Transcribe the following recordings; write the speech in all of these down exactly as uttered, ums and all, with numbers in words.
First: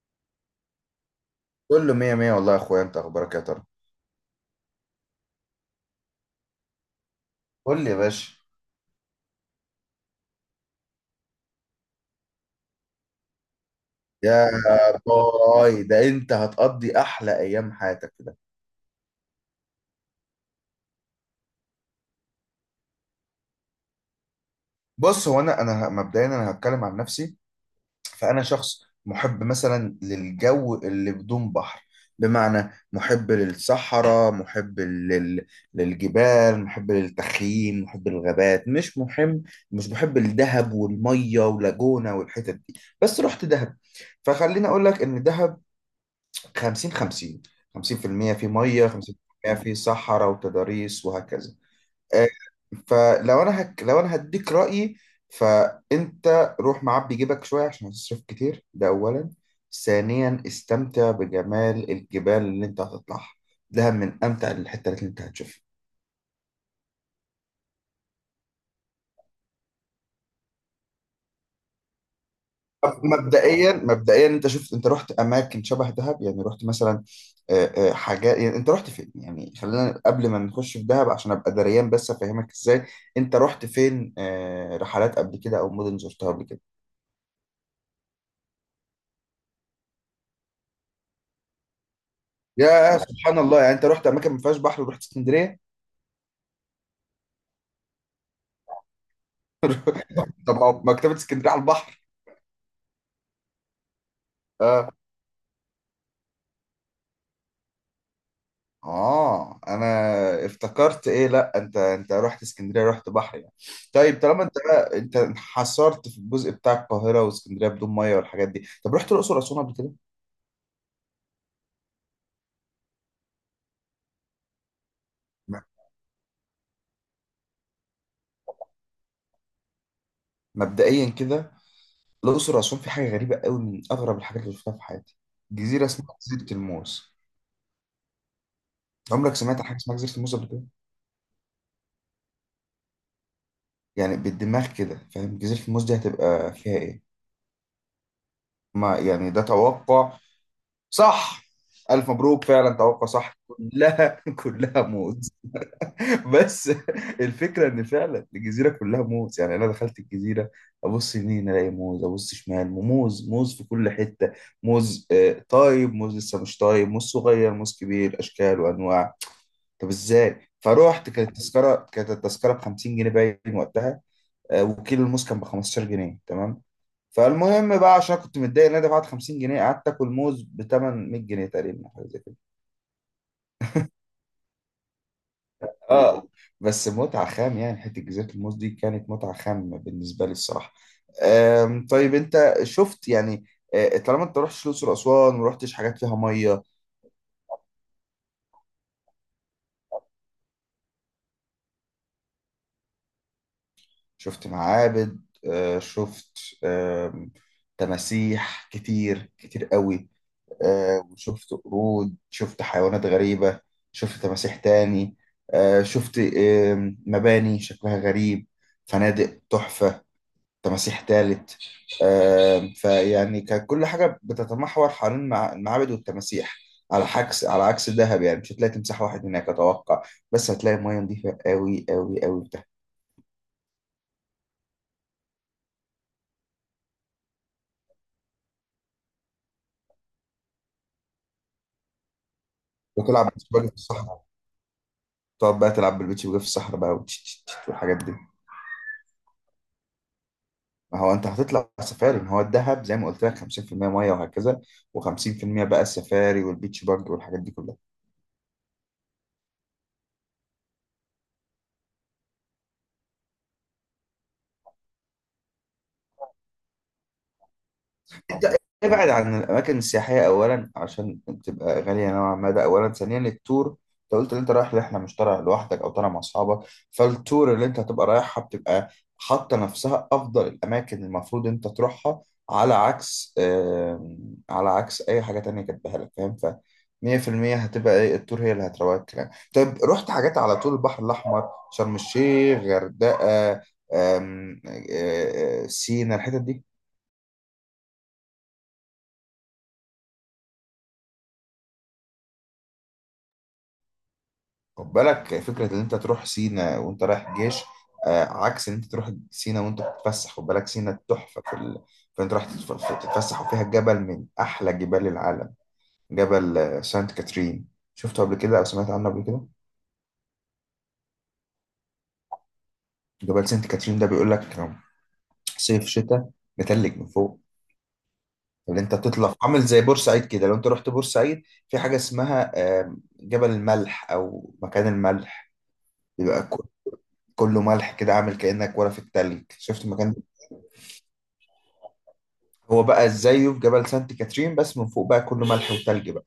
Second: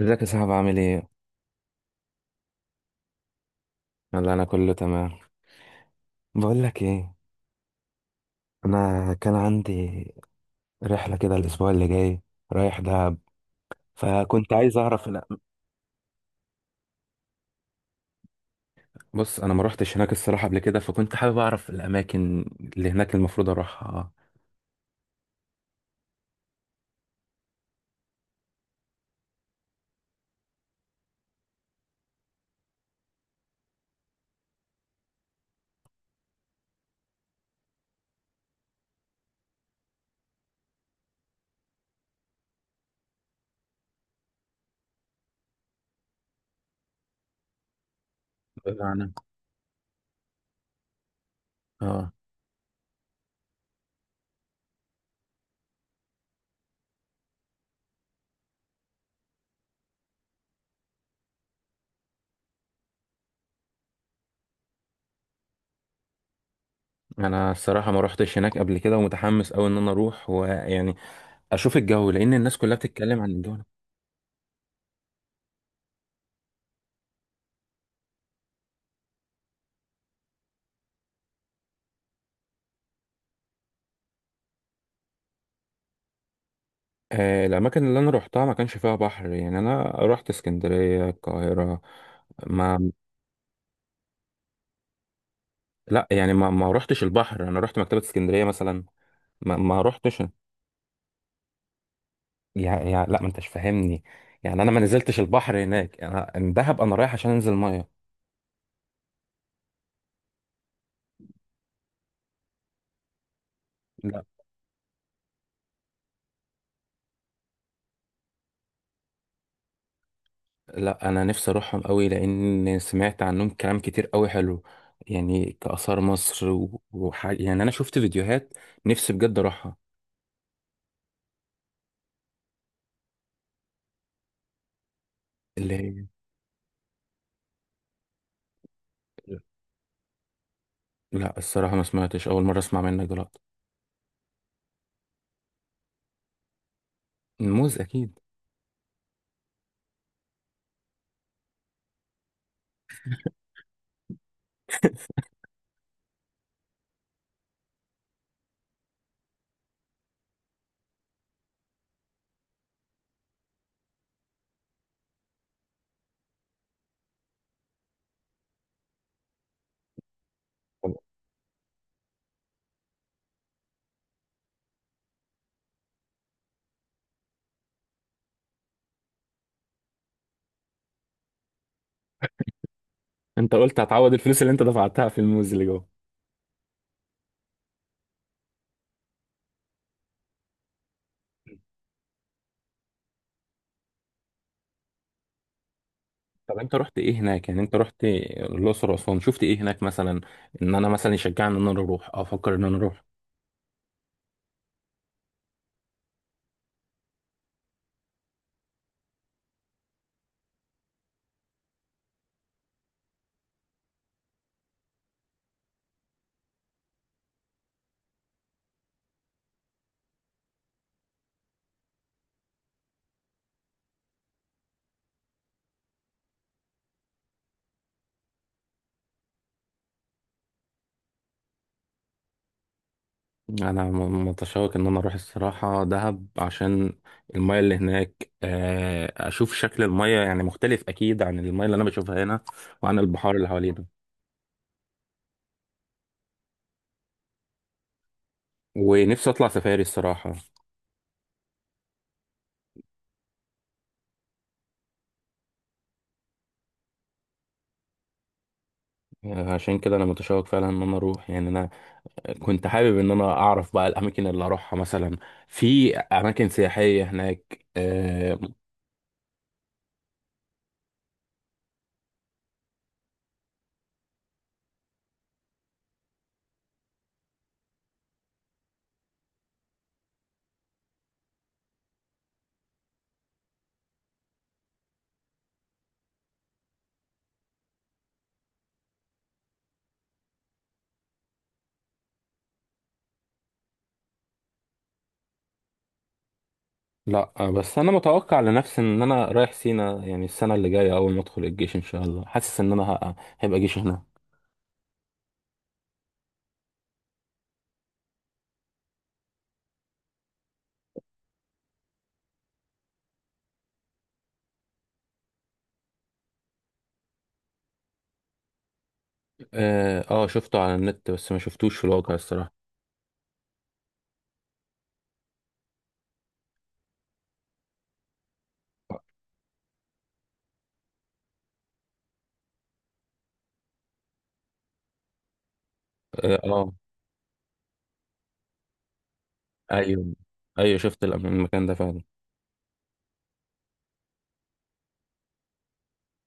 ازيك يا صاحبي؟ عامل ايه؟ كله مية مية والله يا اخويا، انت اخبارك إيه يا ترى؟ يلا انا كله تمام. بقول لك ايه، قول لي يا باشا. انا كان عندي رحله كده الاسبوع اللي جاي، رايح دهب، يا فكنت عايز اعرف الأ... باي، ده انت هتقضي احلى ايام حياتك في ده. بص، انا ما روحتش هناك الصراحه قبل كده، فكنت حابب اعرف الاماكن اللي هناك المفروض اروحها. بص، هو انا انا ه- مبدئيا انا هتكلم عن نفسي. فانا شخص محب مثلا للجو اللي بدون بحر، بمعنى محب للصحراء، محب لل... للجبال، محب للتخييم، محب للغابات، مش محب مش محب الدهب والميه ولاجونا والحتت دي. بس رحت دهب، فخليني اقول لك ان دهب خمسين خمسين، خمسين في المية في المية، في ميه بمعنى خمسين في المية في المية في صحراء وتضاريس وهكذا. اه، آه، فلو انا هك... لو انا هديك رأيي، فانت روح معبي جيبك شويه عشان هتصرف كتير، ده اولا. ثانيا استمتع بجمال الجبال اللي انت هتطلعها، ده من امتع الحته اللي انت هتشوفها. انا الصراحه ما روحتش هناك قبل كده ومتحمس قوي ان انا اروح ويعني اشوف الجو، لان الناس كلها طب بتتكلم عن الجو. مبدئيا مبدئيا انت شفت، انت رحت اماكن شبه دهب؟ يعني رحت مثلا آه، آه، حاجات، يعني انت رحت فين؟ يعني خلينا قبل ما نخش في دهب، عشان ابقى دريان بس افهمك ازاي. انت رحت فين آه، رحلات قبل كده او مدن زرتها قبل كده؟ آه، الاماكن اللي انا روحتها ما كانش فيها بحر، يعني انا رحت اسكندريه، القاهره. ما يا سبحان الله، يعني انت رحت اماكن ما فيهاش بحر ورحت اسكندريه؟ لا، يعني ما ما رحتش البحر، انا رحت مكتبة اسكندرية مثلا، ما ما رحتش. طب ما هو مكتبه اسكندريه على البحر. يعني يعني لا، ما انتش فاهمني. يعني انا ما نزلتش البحر هناك، انا دهب انا رايح عشان انزل ميه. اه، انا افتكرت ايه، لا انت انت رحت اسكندريه رحت بحر يعني. طيب لا طالما انت بقى انت انحصرت في الجزء بتاع القاهره واسكندريه بدون ميه والحاجات دي، طب رحت الاقصر واسوان قبل كده؟ لا، انا نفسي اروحهم قوي، لان سمعت عنهم كلام كتير قوي حلو. يعني لا. كآثار مصر و- وحاجة، يعني انا شفت فيديوهات، نفسي بجد اروحها. مبدئيا كده الاقصر واسوان في حاجه غريبه قوي، من اغرب الحاجات اللي شفتها في حياتي، اللي جزيره هي اسمها جزيره الموز. عمرك سمعت عن حاجه اسمها جزيره الموز قبل كده؟ لا، الصراحة ما سمعتش، اول مرة اسمع منك دلوقتي. يعني بالدماغ كده، فاهم جزيره الموز دي هتبقى فيها ايه؟ الموز اكيد. ما يعني ده توقع صح. الف مبروك، فعلا توقع صح، كلها كلها موز. بس الفكره ان فعلا الجزيره كلها موز، يعني انا دخلت الجزيره ابص يمين الاقي موز، ابص شمال موز، موز في كل حته، موز آه، طايب، موز لسه مش طايب، موز صغير، موز كبير، اشكال وانواع. طب ازاي؟ فروحت، كانت التذكره كانت التذكره ب خمسين جنيه باين وقتها، آه، وكيلو الموز كان ب خمسة عشر جنيه، تمام؟ فالمهم بقى، عشان كنت متضايق ان انا دفعت خمسين جنيه، قعدت اكل موز ب تمنمية جنيه تقريبا، حاجه زي انت قلت هتعوض الفلوس اللي انت دفعتها في الموز اللي جوه. اه. بس متعة خام، يعني حتة جزيرة الموز دي كانت متعة خام بالنسبة لي الصراحة. آم، طيب انت شفت يعني آه، طالما انت رحتش الأقصر وأسوان، ورحتش حاجات فيها طب مية، انت رحت ايه هناك؟ يعني انت رحت الاقصر واسوان، شفت ايه هناك مثلا ان انا مثلا يشجعني ان انا اروح، افكر ان انا اروح. شفت معابد، آه، شفت آم، تماسيح كتير كتير قوي، آه، وشفت قرود، شفت حيوانات غريبة، شفت تماسيح تاني، آه، شفت آم، مباني شكلها غريب، فنادق تحفة، تماسيح تالت، آه، فيعني كانت كل حاجة بتتمحور حوالين المع- المعابد والتماسيح. على عكس على عكس الذهب، يعني مش هتلاقي تمساح واحد هناك أتوقع، بس هتلاقي مية نظيفة أوي أوي أوي بتاعت، انا م- متشوق ان انا اروح الصراحه دهب، عشان المايه اللي هناك، آه، اشوف شكل المايه، يعني مختلف اكيد عن المايه اللي انا بشوفها هنا وعن وتلعب البحار اللي بيتش باجي في حوالينا. الصحراء، تقعد بقى تلعب بالبيتش باجي في الصحراء بقى، وتش- تش- تش والحاجات دي. ونفسي اطلع سفاري الصراحه. ما هو أنت هتطلع سفاري، ما هو الذهب زي ما قلت لك خمسين في المية مية وهكذا، و50% بقى السفاري والبيتش باجي والحاجات دي كلها. آه، عشان كده انا متشوق فعلا ان انا اروح، يعني انا كنت حابب ان انا اعرف بقى الاماكن اللي اروحها مثلا، في اماكن سياحيه هناك آه، ده- ابعد عن الاماكن السياحيه اولا عشان تبقى غاليه نوعا ما، ده اولا. ثانيا التور، انت قلت ان انت رايح رحله، مش طالع لوحدك او طالع مع اصحابك، فالتور اللي انت هتبقى رايحها بتبقى حاطه نفسها افضل الاماكن المفروض انت تروحها، على عكس آم، على عكس اي حاجه تانية كاتبها لك، فاهم؟ ف مية بالمية هتبقى ايه التور هي اللي هتروق الكلام. طيب رحت حاجات على طول البحر الاحمر، شرم الشيخ، غردقه، آم، آه، آه، سينا، الحتت دي؟ لا، بس انا متوقع لنفسي ان انا رايح سينا، يعني السنه اللي جايه اول ما ادخل الجيش ان شاء الله، حاسس ان انا ه- هيبقى جيش هنا. خد بالك فكرة إن أنت تروح سينا وأنت رايح الجيش، آه، عكس إن أنت تروح سينا وأنت بتتفسح، خد بالك. سينا تحفة في ال... فأنت رايح تتف- تتفسح، وفيها جبل من أحلى جبال العالم، جبل آه، سانت كاترين. شفته قبل كده أو سمعت عنه قبل كده؟ اه، آه، شفته على النت بس ما شفتوش في الواقع الصراحه. جبل سانت كاترين ده بيقول لك صيف شتاء متلج من فوق، اللي أنت تطلع عامل زي بورسعيد كده، لو أنت رحت بورسعيد في حاجة اسمها آه، جبل الملح أو مكان الملح، اه، بيبقى ك- آه، كله ملح كده، عامل كأنك ورا في التلج، شفت المكان ايوه، ده؟ ايوه شفت الأم- المكان ده فعلا. هو بقى زيه في جبل سانت كاترين، بس من فوق بقى كله ملح وتلج بقى.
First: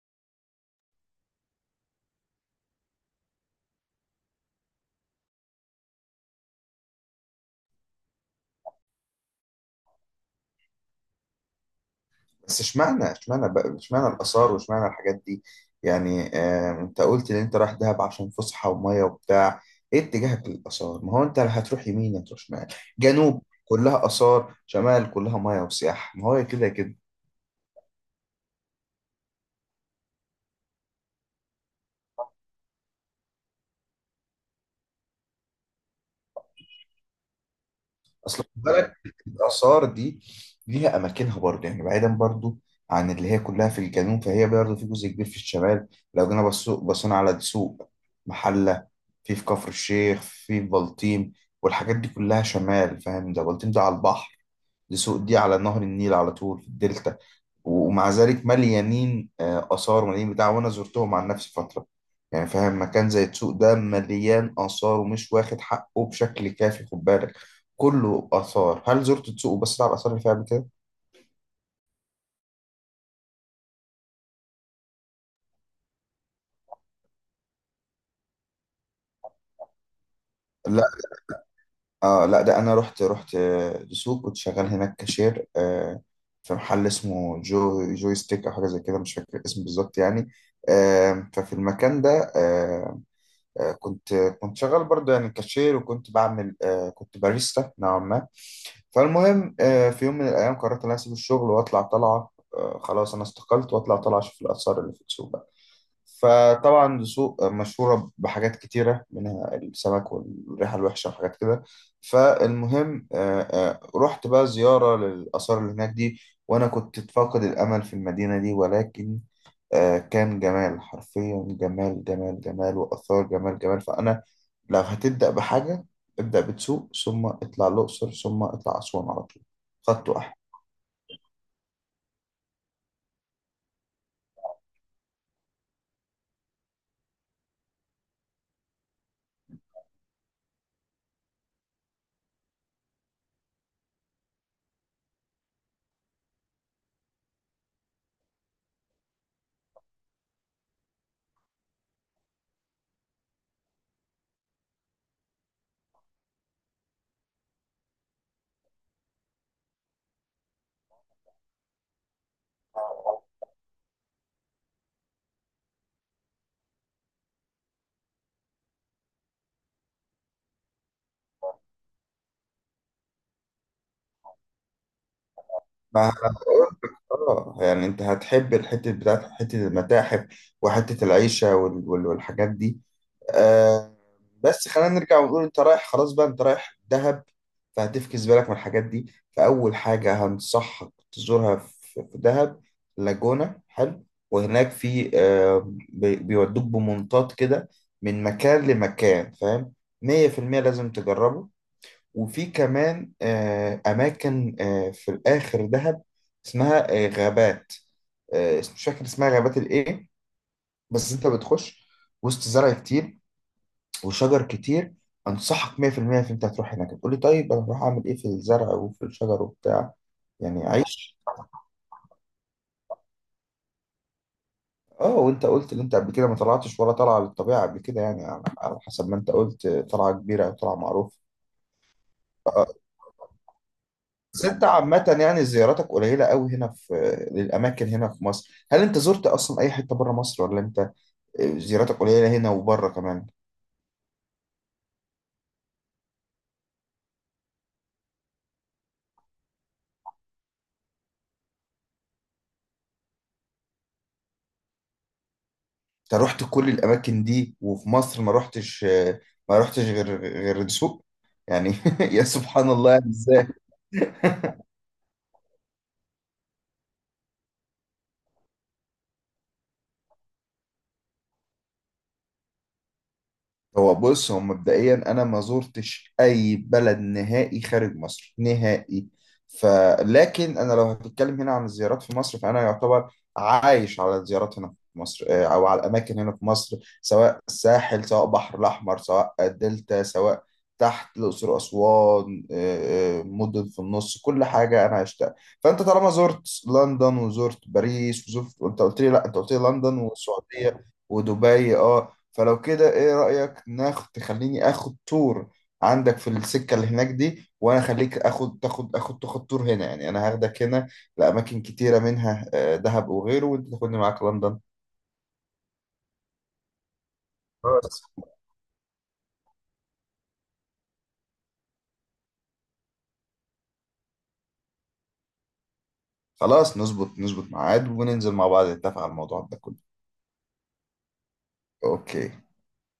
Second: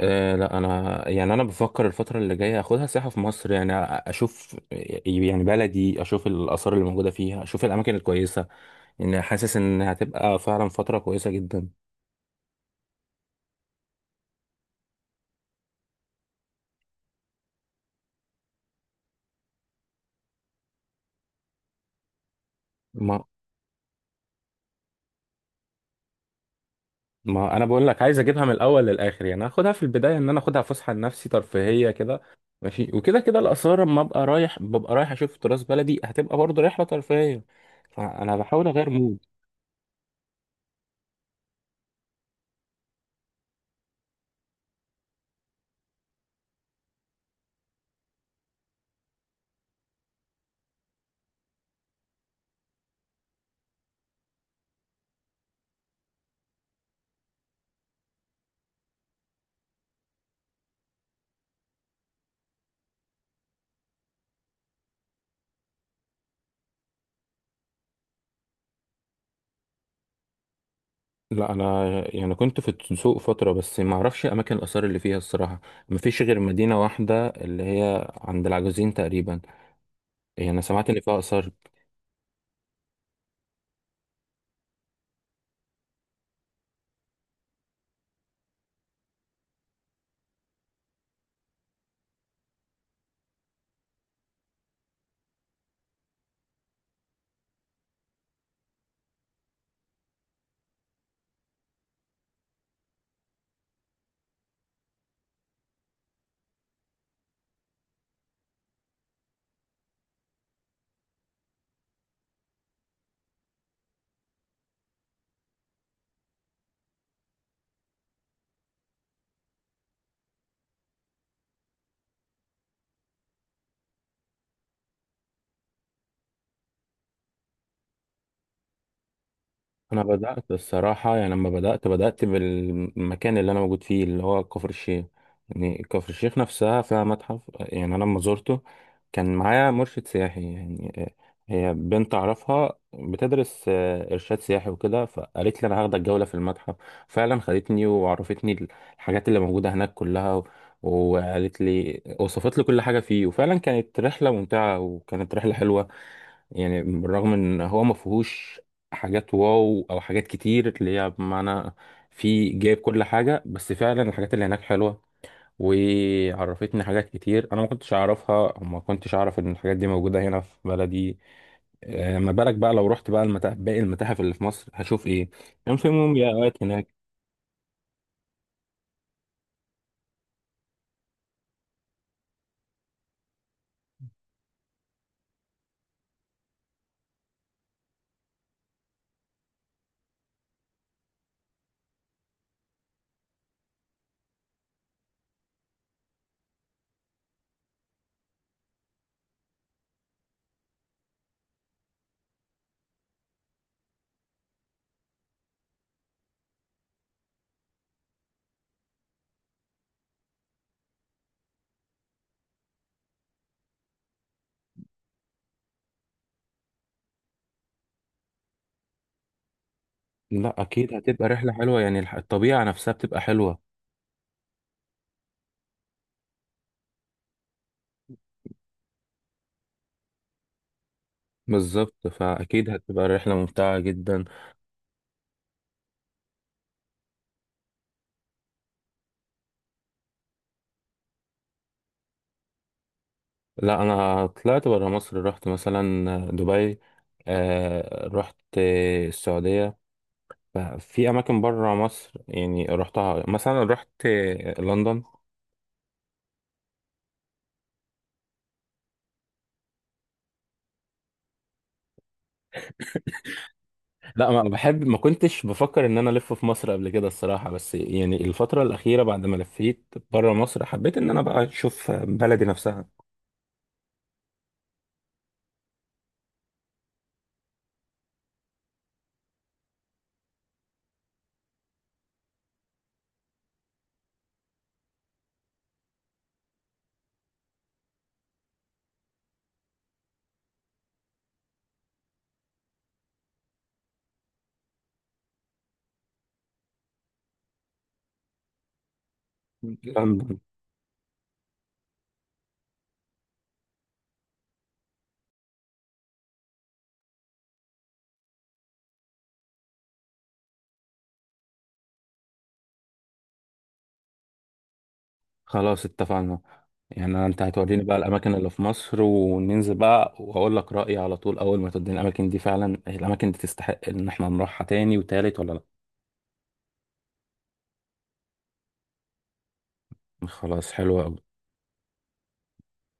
آه لا، انا يعني انا بفكر الفتره اللي جايه اخدها سياحه في مصر، يعني أ- اشوف يعني بلدي، اشوف الاثار اللي موجوده فيها، اشوف الاماكن الكويسه. يعني حاسس ان هتبقى فعلا فتره كويسه جدا. بس اشمعنى، اشمعنى بقى اشمعنى الآثار واشمعنى الحاجات دي؟ يعني آه انت قلت ان انت رايح دهب عشان فسحة ومية وبتاع، ايه اتجاهك للآثار؟ ما هو انت هتروح يمين، هتروح شمال، جنوب كلها آثار، شمال كلها مية وسياحة، ما هو كده كده. ما انا بقول لك، عايز اجيبها من الاول للاخر، يعني اخدها في البدايه ان انا اخدها فسحه لنفسي ترفيهيه كده، ماشي، وكده كده الاثار لما ابقى رايح ببقى رايح اشوف تراث بلدي، هتبقى برضه رحله ترفيهيه، فانا اصل خد بحاول اغير بالك مود. الاثار دي ليها اماكنها برضه، يعني بعيدا برضه عن اللي هي كلها في الجنوب، فهي برضه في جزء كبير في الشمال. لو جينا بصو- بصينا على دسوق، محله، في في كفر الشيخ، في بلطيم، والحاجات دي كلها شمال، فاهم؟ ده بلطيم ده على البحر، دسوق دي على نهر النيل على طول في الدلتا، ومع ذلك مليانين آه، آثار، مليانين بتاع، وأنا زرتهم عن نفسي فترة، يعني فاهم. مكان زي السوق ده مليان آثار ومش واخد حقه بشكل كافي، خد بالك. كله آثار، هل زرت السوق وبصيت على الآثار اللي فيها قبل كده؟ لا انا يعني كنت في السوق فتره، بس ما اعرفش اماكن الاثار اللي فيها الصراحه. ما فيش غير مدينه واحده اللي هي عند العجوزين تقريبا، يعني انا لا. سمعت ان فيها اثار. آه لا ده أنا رحت رحت آه، السوق، كنت شغال هناك كاشير، آه، في محل اسمه جو جوي ستيك أو حاجة زي كده، مش فاكر الاسم بالظبط يعني. آه ففي المكان ده آه آه، كنت كنت شغال برضه يعني كاشير، وكنت بعمل آه، كنت باريستا نوعا ما. فالمهم آه، في يوم من الأيام قررت إن أنا أسيب الشغل وأطلع طلعة، آه، خلاص أنا استقلت وأطلع طلعة أشوف الآثار اللي في السوق بقى. فطبعا السوق مشهورة بحاجات كتيرة، منها السمك والريحة الوحشة وحاجات كده. فالمهم آه، آه، رحت بقى زيارة للآثار اللي هناك دي، وأنا كنت فاقد الأمل في المدينة دي، ولكن آه، كان جمال، حرفيا جمال جمال جمال، وآثار جمال جمال. فأنا لو هتبدأ بحاجة، ابدأ بتسوق ثم اطلع الأقصر ثم اطلع أسوان على طول، انا خط واحد. بدات الصراحه، يعني لما بدات، بدات بالمكان اللي انا موجود فيه اللي هو كفر الشيخ. يعني كفر الشيخ نفسها فيها متحف. يعني انا لما زرته كان معايا مرشد سياحي، يعني هي بنت اعرفها بتدرس آه، ارشاد سياحي وكده، فقالت لي انا هاخدك جوله في المتحف. فعلا خدتني وعرفتني الحاجات اللي موجوده هناك كلها، و- وقالت لي، وصفت لي كل حاجه فيه، وفعلا كانت رحله ممتعه وكانت رحله حلوه. يعني بالرغم ان هو ما فيهوش حاجات واو او حاجات كتير اللي هي بمعنى فيه جايب كل حاجه، بس فعلا الحاجات اللي هناك حلوه، وعرفتني حاجات كتير انا ما كنتش اعرفها وما كنتش اعرف ان الحاجات دي موجوده هنا في بلدي. آه، ما بالك بقى لو رحت بقى المتاحف، باقي المتاحف اللي في مصر، هشوف ايه؟ كان في ما أنا مومياوات بقول هناك. لك، اه يعني انت هتحب الحتة بتاعت حتة المتاحف وحتة العيشة وال- وال- والحاجات دي، آه. بس خلينا نرجع ونقول انت رايح خلاص بقى، انت رايح دهب، فهتفكس بالك من الحاجات دي. فأول حاجة هنصحك تزورها في في دهب، لاجونا حلو، وهناك في آه بي- بيودوك بمنطاد كده من مكان لمكان، فاهم، مية في المية لازم تجربه. وفي كمان آه أماكن آه في الآخر دهب اسمها آه غابات، آه مش فاكر اسمها غابات الإيه، بس أنت بتخش وسط زرع كتير وشجر كتير. انصحك مية بالمية في المية ان انت هتروح هناك. تقول لي طيب انا هروح اعمل ايه في الزرع وفي الشجر وبتاع؟ لا يعني اكيد عيش. هتبقى رحله حلوه، يعني الح- الطبيعه نفسها بتبقى حلوه. اه وانت قلت ان انت قبل كده ما طلعتش ولا طالعه للطبيعه قبل كده، يعني على على حسب ما انت قلت طلعه كبيره او طلعه معروفه. بالظبط، فاكيد هتبقى رحله ممتعه جدا. بس انت عامه يعني زياراتك قليله قوي هنا في للاماكن هنا في مصر، هل انت زرت اصلا اي حته بره مصر، ولا انت آه، زياراتك قليله هنا وبره كمان؟ لا انا طلعت برا مصر، رحت مثلا دبي، آه، رحت السعوديه، في اماكن برا مصر يعني رحتها، مثلا رحت لندن. انت رحت كل الاماكن دي وفي مصر ما رحتش، ما رحتش غير غير الدسوق، يعني يا سبحان الله، يعني ازاي؟ لا ما بحب، ما كنتش بفكر ان انا الف في مصر قبل كده الصراحه، بس يعني الفتره الاخيره بعد ما لفيت برا مصر حبيت ان انا بقى اشوف بلدي هو بص، هو مبدئيا انا ما زرتش اي بلد نهائي خارج مصر نهائي، فلكن انا لو هتتكلم هنا عن الزيارات في مصر فانا يعتبر عايش على الزيارات هنا في مصر، آه، او على الاماكن هنا في مصر، سواء الساحل، سواء بحر الاحمر، سواء الدلتا، سواء تحت الاقصر واسوان، آه، آه، مدن في النص، كل حاجه انا عشتها. فانت طالما زرت لندن وزرت باريس وزرت، وانت قلت لي لا، انت قلت لي لندن نفسها. والسعوديه ودبي اه. فلو كده ايه رأيك، ناخد تخليني اخد تور عندك في السكة اللي هناك دي، وانا اخليك اخد تاخد اخد تاخد تور هنا، يعني انا هاخدك هنا لأماكن كتيرة منها آه، دهب وغيره، وانت تاخدني معاك لندن. خلاص اتفقنا، يعني انت هتوريني بقى خلاص، الاماكن اللي في مصر وننزل بقى، واقول لك رايي على طول اول ما توديني الاماكن دي، فعلا الاماكن دي تستحق ان احنا نروحها تاني وتالت ولا لا. خلاص نظبط نظبط ميعاد وننزل مع بعض نتفق على الموضوع ده كله. خلاص حلو قوي. اوكي.